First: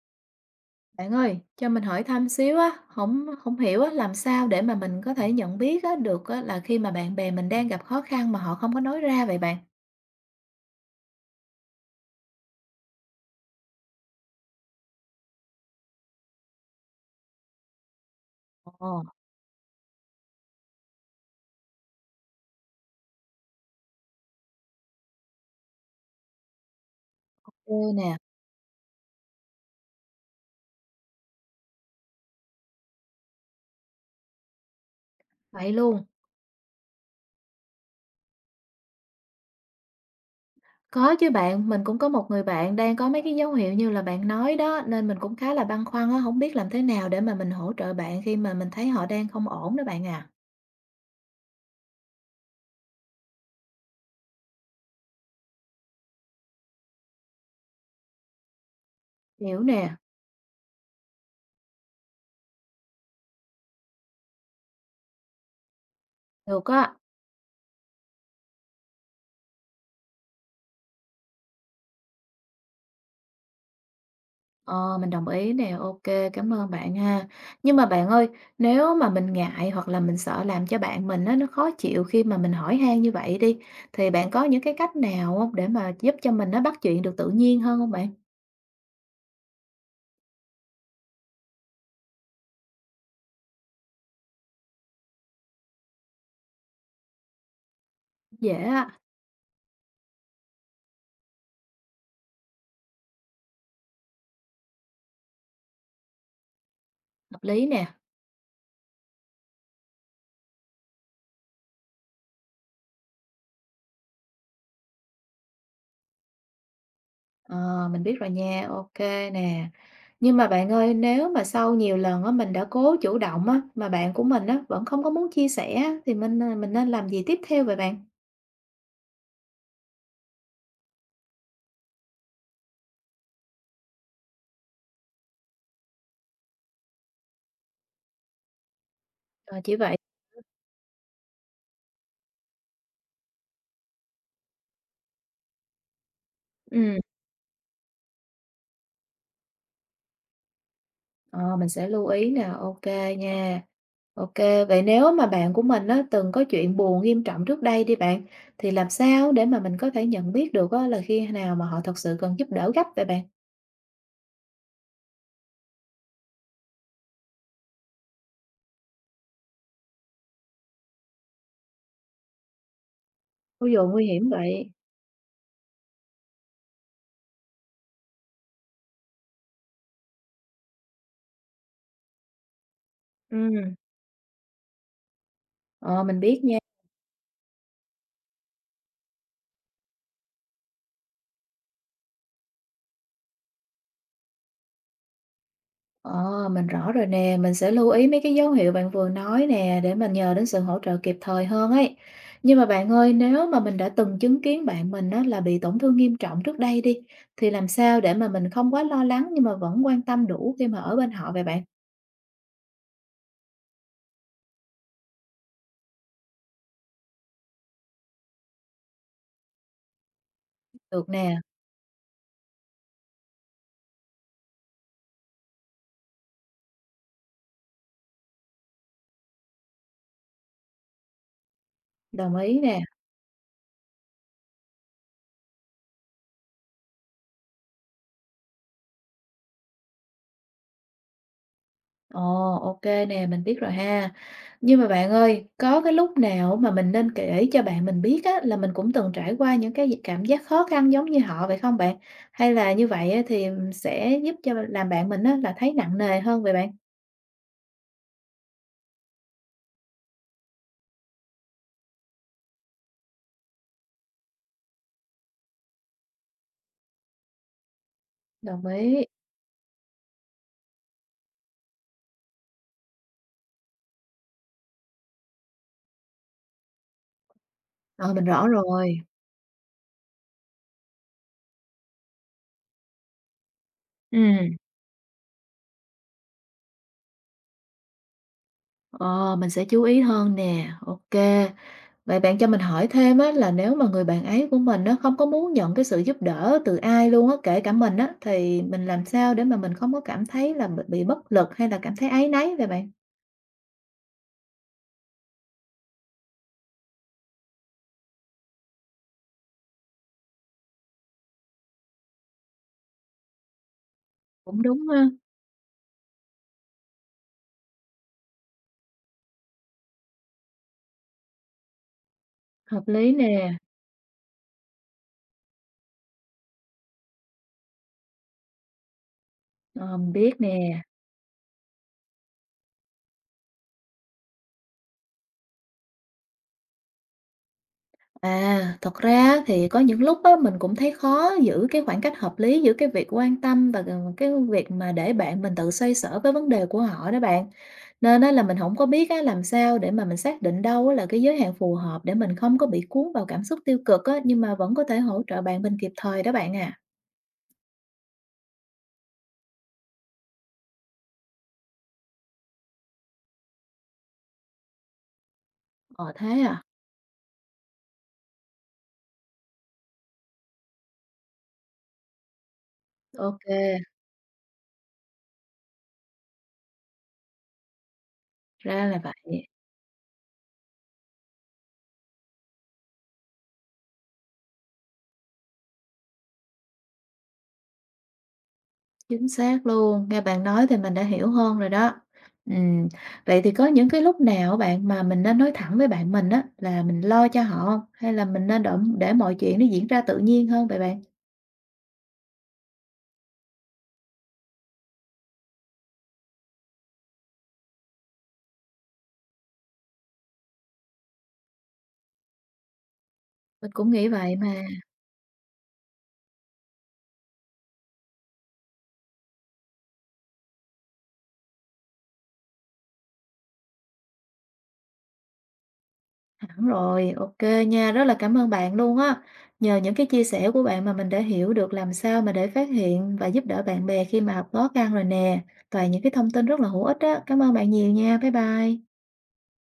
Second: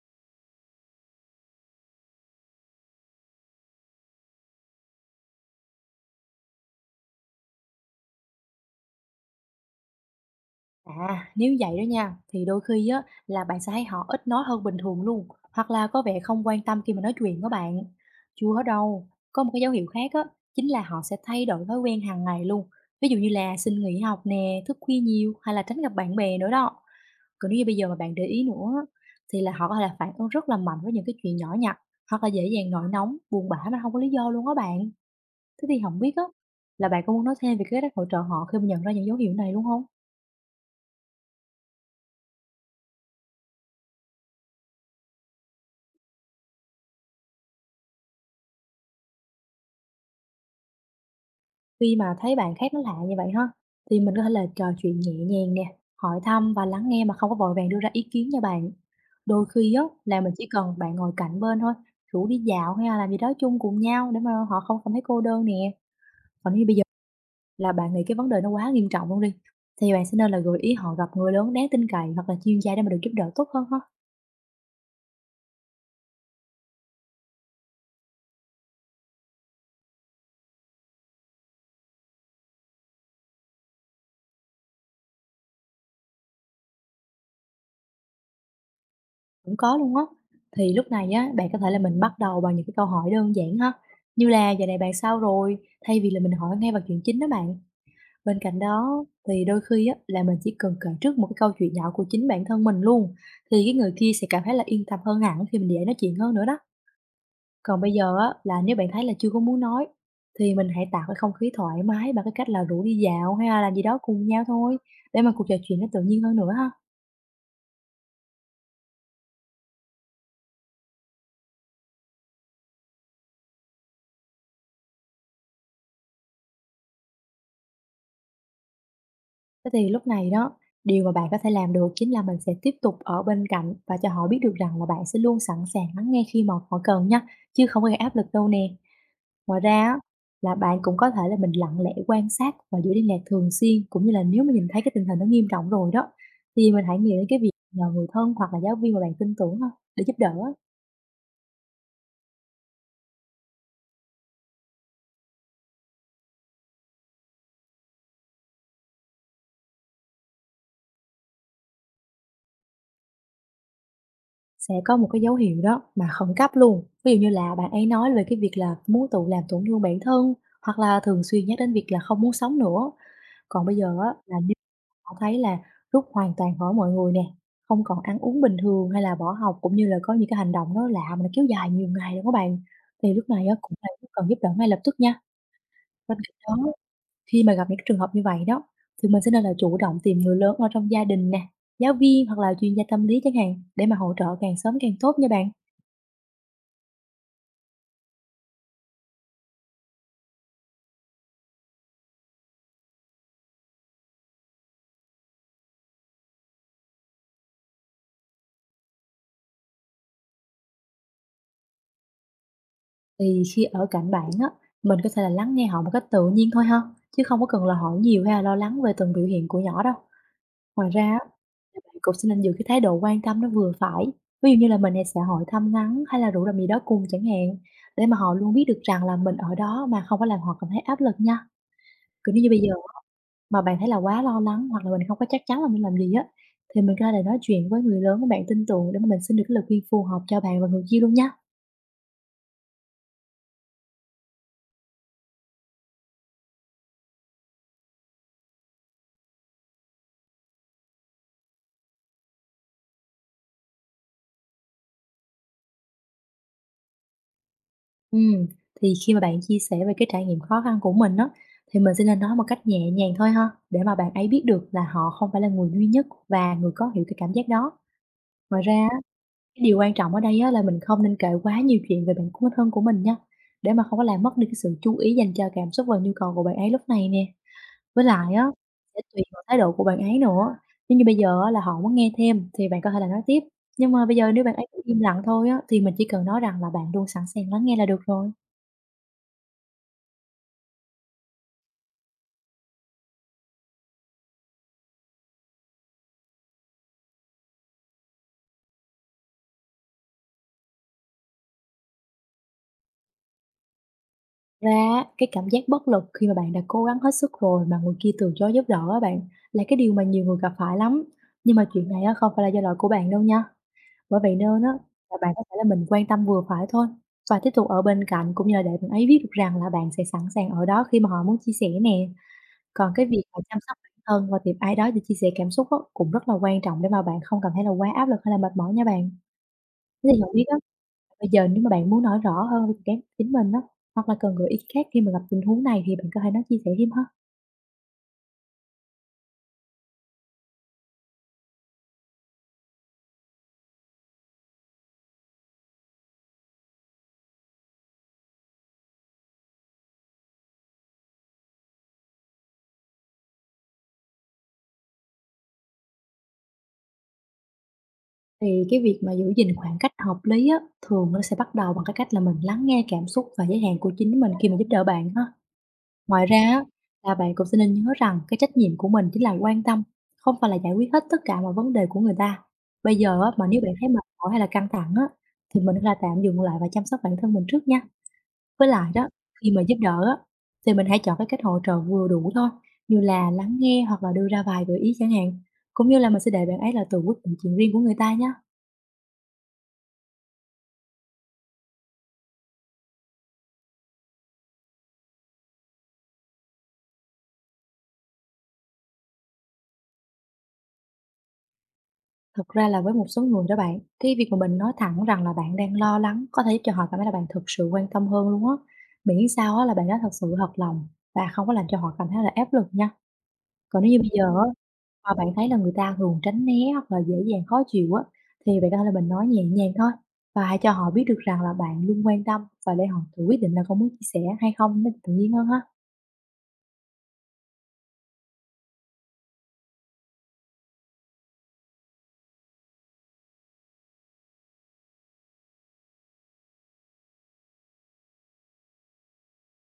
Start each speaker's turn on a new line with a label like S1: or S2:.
S1: Bạn ơi, cho mình hỏi thăm xíu á, không không hiểu á, làm sao để mà mình có thể nhận biết á, được á, là khi mà bạn bè mình đang gặp khó khăn mà họ không có nói ra vậy bạn?
S2: À, nếu vậy đó nha, thì đôi khi á là bạn sẽ thấy họ ít nói hơn bình thường luôn, hoặc là có vẻ không quan tâm khi mà nói chuyện với bạn. Chưa hết
S1: Ồ,
S2: đâu, có một cái dấu hiệu khác á, chính là họ sẽ thay đổi thói quen hàng ngày luôn. Ví dụ như là xin nghỉ học nè, thức khuya nhiều hay là tránh gặp bạn bè nữa đó. Còn nếu như
S1: ok
S2: bây giờ mà
S1: nè,
S2: bạn để ý nữa á, thì là họ có thể là phản ứng rất là mạnh với những cái chuyện nhỏ nhặt, hoặc là dễ dàng nổi nóng, buồn bã mà không có lý do luôn đó bạn. Thế
S1: vậy
S2: thì không
S1: luôn.
S2: biết á là bạn có muốn nói thêm về cái cách hỗ trợ họ khi mà nhận ra những dấu hiệu này luôn không?
S1: Có chứ bạn, mình cũng có một người bạn đang có mấy cái dấu hiệu như là bạn nói đó, nên mình cũng khá là băn khoăn á, không biết làm thế nào để mà mình hỗ trợ bạn khi mà mình thấy họ đang không ổn đó bạn à.
S2: Khi mà thấy bạn khác nó lạ như vậy ha, thì mình có thể là trò chuyện nhẹ nhàng nè, hỏi thăm và lắng nghe mà không có vội vàng đưa ra ý kiến nha bạn. Đôi
S1: Hiểu
S2: khi á
S1: nè,
S2: là mình chỉ cần bạn ngồi cạnh bên thôi, rủ đi dạo hay là làm gì đó chung cùng nhau để mà họ không cảm thấy cô đơn nè. Còn nếu
S1: được
S2: như bây giờ
S1: á.
S2: là bạn nghĩ cái vấn đề nó quá nghiêm trọng luôn đi, thì bạn sẽ nên là gợi ý họ gặp người lớn đáng tin cậy hoặc là chuyên gia để mà được giúp đỡ tốt hơn ha.
S1: Ờ, mình đồng ý nè, ok, cảm ơn bạn ha. Nhưng mà bạn ơi, nếu mà mình ngại hoặc là mình sợ làm cho bạn mình á, nó khó chịu khi mà mình hỏi han như vậy đi, thì bạn có những cái cách nào hông để mà giúp cho mình nó bắt chuyện được tự nhiên hơn không bạn?
S2: Cũng có luôn á. Thì lúc này á, bạn có thể là mình bắt đầu bằng những cái câu hỏi đơn giản ha. Như là giờ này bạn sao rồi? Thay vì là mình hỏi ngay vào chuyện chính đó bạn. Bên cạnh
S1: Dễ á,
S2: đó thì đôi khi á, là mình chỉ cần kể trước một cái câu chuyện nhỏ của chính bản thân mình luôn, thì cái người kia sẽ cảm thấy là yên tâm hơn hẳn khi mình dễ nói chuyện hơn nữa đó.
S1: hợp lý
S2: Còn
S1: nè,
S2: bây giờ á, là nếu bạn thấy là chưa có muốn nói, thì mình hãy tạo cái không khí thoải mái bằng cái cách là rủ đi dạo hay là làm gì đó cùng nhau thôi, để mà cuộc trò chuyện nó tự nhiên hơn nữa ha.
S1: ờ, mình biết rồi nha, ok nè. Nhưng mà bạn ơi, nếu mà sau nhiều lần á, mình đã cố chủ động á, mà bạn của mình á, vẫn không có muốn chia sẻ á, thì mình mình nên làm gì tiếp theo vậy bạn?
S2: Thế thì lúc này đó, điều mà bạn có thể làm được chính là mình sẽ tiếp tục ở bên cạnh và cho họ biết được rằng là bạn sẽ luôn sẵn sàng lắng nghe khi mà họ cần nha, chứ không có gây áp lực đâu nè.
S1: Ờ,
S2: Ngoài
S1: chỉ
S2: ra
S1: vậy.
S2: á, là bạn cũng có thể là mình lặng lẽ quan sát và giữ liên lạc thường xuyên, cũng như là nếu mà nhìn thấy cái tình hình nó nghiêm trọng rồi đó, thì mình
S1: Ừm,
S2: hãy nghĩ đến cái việc nhờ người thân hoặc là giáo viên mà bạn tin tưởng á, để giúp đỡ á,
S1: ờ, mình sẽ lưu ý nè, ok nha. OK, vậy nếu mà bạn của mình á, từng có chuyện buồn nghiêm trọng trước đây đi bạn, thì làm sao để mà mình có thể nhận biết được á, là khi nào mà họ thật sự cần giúp đỡ gấp vậy bạn?
S2: sẽ có một cái dấu hiệu đó mà khẩn cấp luôn. Ví dụ như là bạn ấy nói về cái việc là muốn tự làm tổn thương bản thân, hoặc là thường xuyên nhắc đến việc là không muốn sống nữa. Còn
S1: Ví
S2: bây
S1: dụ
S2: giờ
S1: nguy
S2: á,
S1: hiểm
S2: là
S1: vậy.
S2: họ thấy là rút hoàn toàn khỏi mọi người nè, không còn ăn uống bình thường hay là bỏ học, cũng như là có những cái hành động nó lạ mà nó kéo dài nhiều ngày luôn các bạn. Thì lúc này á
S1: Ừ.
S2: cũng là lúc cần giúp đỡ ngay lập tức nha.
S1: Ờ,
S2: Bên
S1: mình
S2: cạnh
S1: biết nha.
S2: đó, khi mà gặp những cái trường hợp như vậy đó, thì mình sẽ nên là chủ động tìm người lớn ở trong gia đình nè, giáo viên hoặc là chuyên gia tâm lý chẳng hạn, để mà hỗ trợ càng sớm càng tốt nha bạn.
S1: Ờ, mình rõ rồi nè, mình sẽ lưu ý mấy cái dấu hiệu bạn vừa nói nè để mình nhờ đến sự hỗ trợ kịp thời hơn ấy. Nhưng mà bạn ơi, nếu mà mình đã từng chứng kiến bạn mình á, là bị tổn thương nghiêm trọng trước đây đi, thì làm sao để mà mình không quá lo lắng nhưng mà vẫn quan tâm đủ khi mà ở bên họ vậy bạn?
S2: Thì khi ở cạnh bạn á, mình có thể là lắng nghe họ một cách tự nhiên thôi ha, chứ không có cần là hỏi nhiều hay là lo lắng về từng biểu hiện của nhỏ đâu. Ngoài ra
S1: Được
S2: á,
S1: nè,
S2: là bạn cũng sẽ nên giữ cái thái độ quan tâm nó vừa phải, ví dụ như là mình, sẽ hỏi thăm ngắn hay là rủ làm gì đó cùng chẳng hạn, để mà họ luôn biết được rằng là mình ở đó mà không có làm họ cảm thấy áp lực nha. Cứ
S1: đồng
S2: nếu như bây
S1: ý
S2: giờ
S1: nè.
S2: mà bạn thấy là quá lo lắng hoặc là mình không có chắc chắn là mình làm gì á, thì mình có thể nói chuyện với người lớn mà bạn tin tưởng để mà mình xin được cái lời khuyên phù hợp cho bạn và người kia luôn nhá.
S1: Ồ, ok nè, mình biết rồi ha. Nhưng mà bạn ơi, có cái lúc nào mà mình nên kể cho bạn mình biết á, là mình cũng từng trải qua những cái cảm giác khó khăn giống như họ vậy không bạn? Hay là như vậy á, thì sẽ giúp cho làm bạn mình á, là thấy nặng nề hơn vậy bạn?
S2: Ừm, thì khi mà bạn chia sẻ về cái trải nghiệm khó khăn của mình đó, thì mình sẽ nên nói một cách nhẹ nhàng thôi ha, để mà bạn ấy biết được là họ không phải là người duy nhất và người có hiểu cái cảm giác đó. Ngoài
S1: Đồng
S2: ra á,
S1: ý.
S2: cái điều quan trọng ở đây á là mình không nên kể quá nhiều chuyện về bạn của thân của mình nha, để mà không có làm mất đi cái sự chú ý dành cho cảm xúc và nhu cầu của bạn ấy lúc này nè. Với
S1: Ờ, mình
S2: lại á,
S1: rõ rồi.
S2: sẽ tùy vào thái độ của bạn ấy nữa, nếu như bây giờ á là họ muốn nghe thêm thì bạn có thể là nói tiếp, nhưng mà bây giờ nếu bạn
S1: Ừm.
S2: ấy cũng im lặng thôi á, thì mình chỉ cần nói rằng là bạn luôn sẵn sàng lắng nghe là được rồi.
S1: Ờ, mình sẽ chú ý hơn nè, ok. Vậy bạn cho mình hỏi thêm á, là nếu mà người bạn ấy của mình nó không có muốn nhận cái sự giúp đỡ từ ai luôn á, kể cả mình á, thì mình làm sao để mà mình không có cảm thấy là bị bất lực hay là cảm thấy áy náy vậy bạn?
S2: Ra á, cái cảm giác bất lực khi mà bạn đã cố gắng hết sức rồi mà người kia từ chối giúp đỡ á bạn, là cái điều mà nhiều người gặp phải lắm, nhưng mà chuyện này á không phải là do lỗi của bạn đâu nha. Bởi vậy
S1: Cũng
S2: nên á,
S1: đúng ha,
S2: là bạn có thể là mình quan tâm vừa phải thôi và tiếp tục ở bên cạnh, cũng như là để bạn ấy biết được rằng là bạn sẽ sẵn sàng ở đó khi mà họ muốn chia sẻ nè.
S1: hợp
S2: Còn cái
S1: lý
S2: việc mà
S1: nè,
S2: chăm sóc bản thân và tìm ai đó để chia sẻ cảm xúc á, cũng rất là quan trọng để mà bạn không cảm thấy là quá áp lực hay là mệt mỏi nha bạn.
S1: ờ,
S2: Thế
S1: mình
S2: thì
S1: biết
S2: không biết á,
S1: nè.
S2: bây giờ nếu mà bạn muốn nói rõ hơn về cái chính mình á, hoặc là cần gợi ý khác khi mà gặp tình huống này thì bạn có thể nói chia sẻ thêm ha.
S1: À, thật ra thì có những lúc á, mình cũng thấy khó giữ cái khoảng cách hợp lý giữa cái việc quan tâm và cái việc mà để bạn mình tự xoay sở với vấn đề của họ đó bạn. Nên á là mình không có biết á làm sao để mà mình xác định đâu á là cái giới hạn phù hợp để mình không có bị cuốn vào cảm xúc tiêu cực á, nhưng mà vẫn có thể hỗ trợ bạn bên kịp thời đó bạn à.
S2: Thì cái việc mà giữ gìn khoảng cách hợp lý á, thường nó sẽ bắt đầu bằng cái cách là mình lắng nghe cảm xúc và giới hạn của chính mình khi mà giúp đỡ bạn ha.
S1: Ờ,
S2: Ngoài
S1: thế
S2: ra
S1: à?
S2: á, là bạn cũng sẽ nên nhớ rằng cái trách nhiệm của mình chính là quan tâm, không phải là giải quyết hết tất cả mọi vấn đề của người ta. Bây giờ á,
S1: Ok,
S2: mà nếu bạn thấy mệt mỏi hay là căng thẳng á, thì mình hãy là tạm dừng lại và chăm sóc bản thân mình trước nha. Với
S1: ra
S2: lại
S1: là
S2: đó,
S1: vậy,
S2: khi mà giúp đỡ á, thì mình hãy chọn cái cách hỗ trợ vừa đủ thôi, như là lắng nghe hoặc là đưa ra vài gợi ý chẳng hạn. Cũng như là mình sẽ để bạn ấy là tự quyết định chuyện riêng của người ta nhé.
S1: chính xác luôn, nghe bạn nói thì mình đã hiểu hơn rồi đó. Ừm, vậy thì có những cái lúc nào bạn mà mình nên nói thẳng với bạn mình á là mình lo cho họ hông? Hay là mình nên độm để mọi chuyện nó diễn ra tự nhiên hơn vậy bạn?
S2: Thực ra là với một số người đó bạn, cái việc mà mình nói thẳng rằng là bạn đang lo lắng có thể giúp cho họ cảm thấy là bạn thực sự quan tâm hơn luôn á. Miễn sao á là bạn nói thật sự thật lòng và không có làm cho họ cảm thấy là áp lực nha.
S1: Mình
S2: Còn
S1: cũng
S2: nếu như
S1: nghĩ
S2: bây giờ
S1: vậy
S2: á,
S1: mà.
S2: mà bạn thấy là người ta thường tránh né hoặc là dễ dàng khó chịu á, thì bạn có thể là mình nói nhẹ nhàng thôi, và hãy cho họ biết được rằng là bạn luôn quan tâm và để họ tự quyết định là có muốn chia sẻ hay không nó tự nhiên hơn ha.
S1: Hẳn rồi, ok nha, rất là cảm ơn bạn luôn á. Nhờ những cái chia sẻ của bạn mà mình đã hiểu được làm sao mà để phát hiện và giúp đỡ bạn bè khi mà gặp khó khăn rồi nè. Toàn những cái thông tin rất là hữu ích á. Cảm ơn bạn nhiều nha. Bye bye.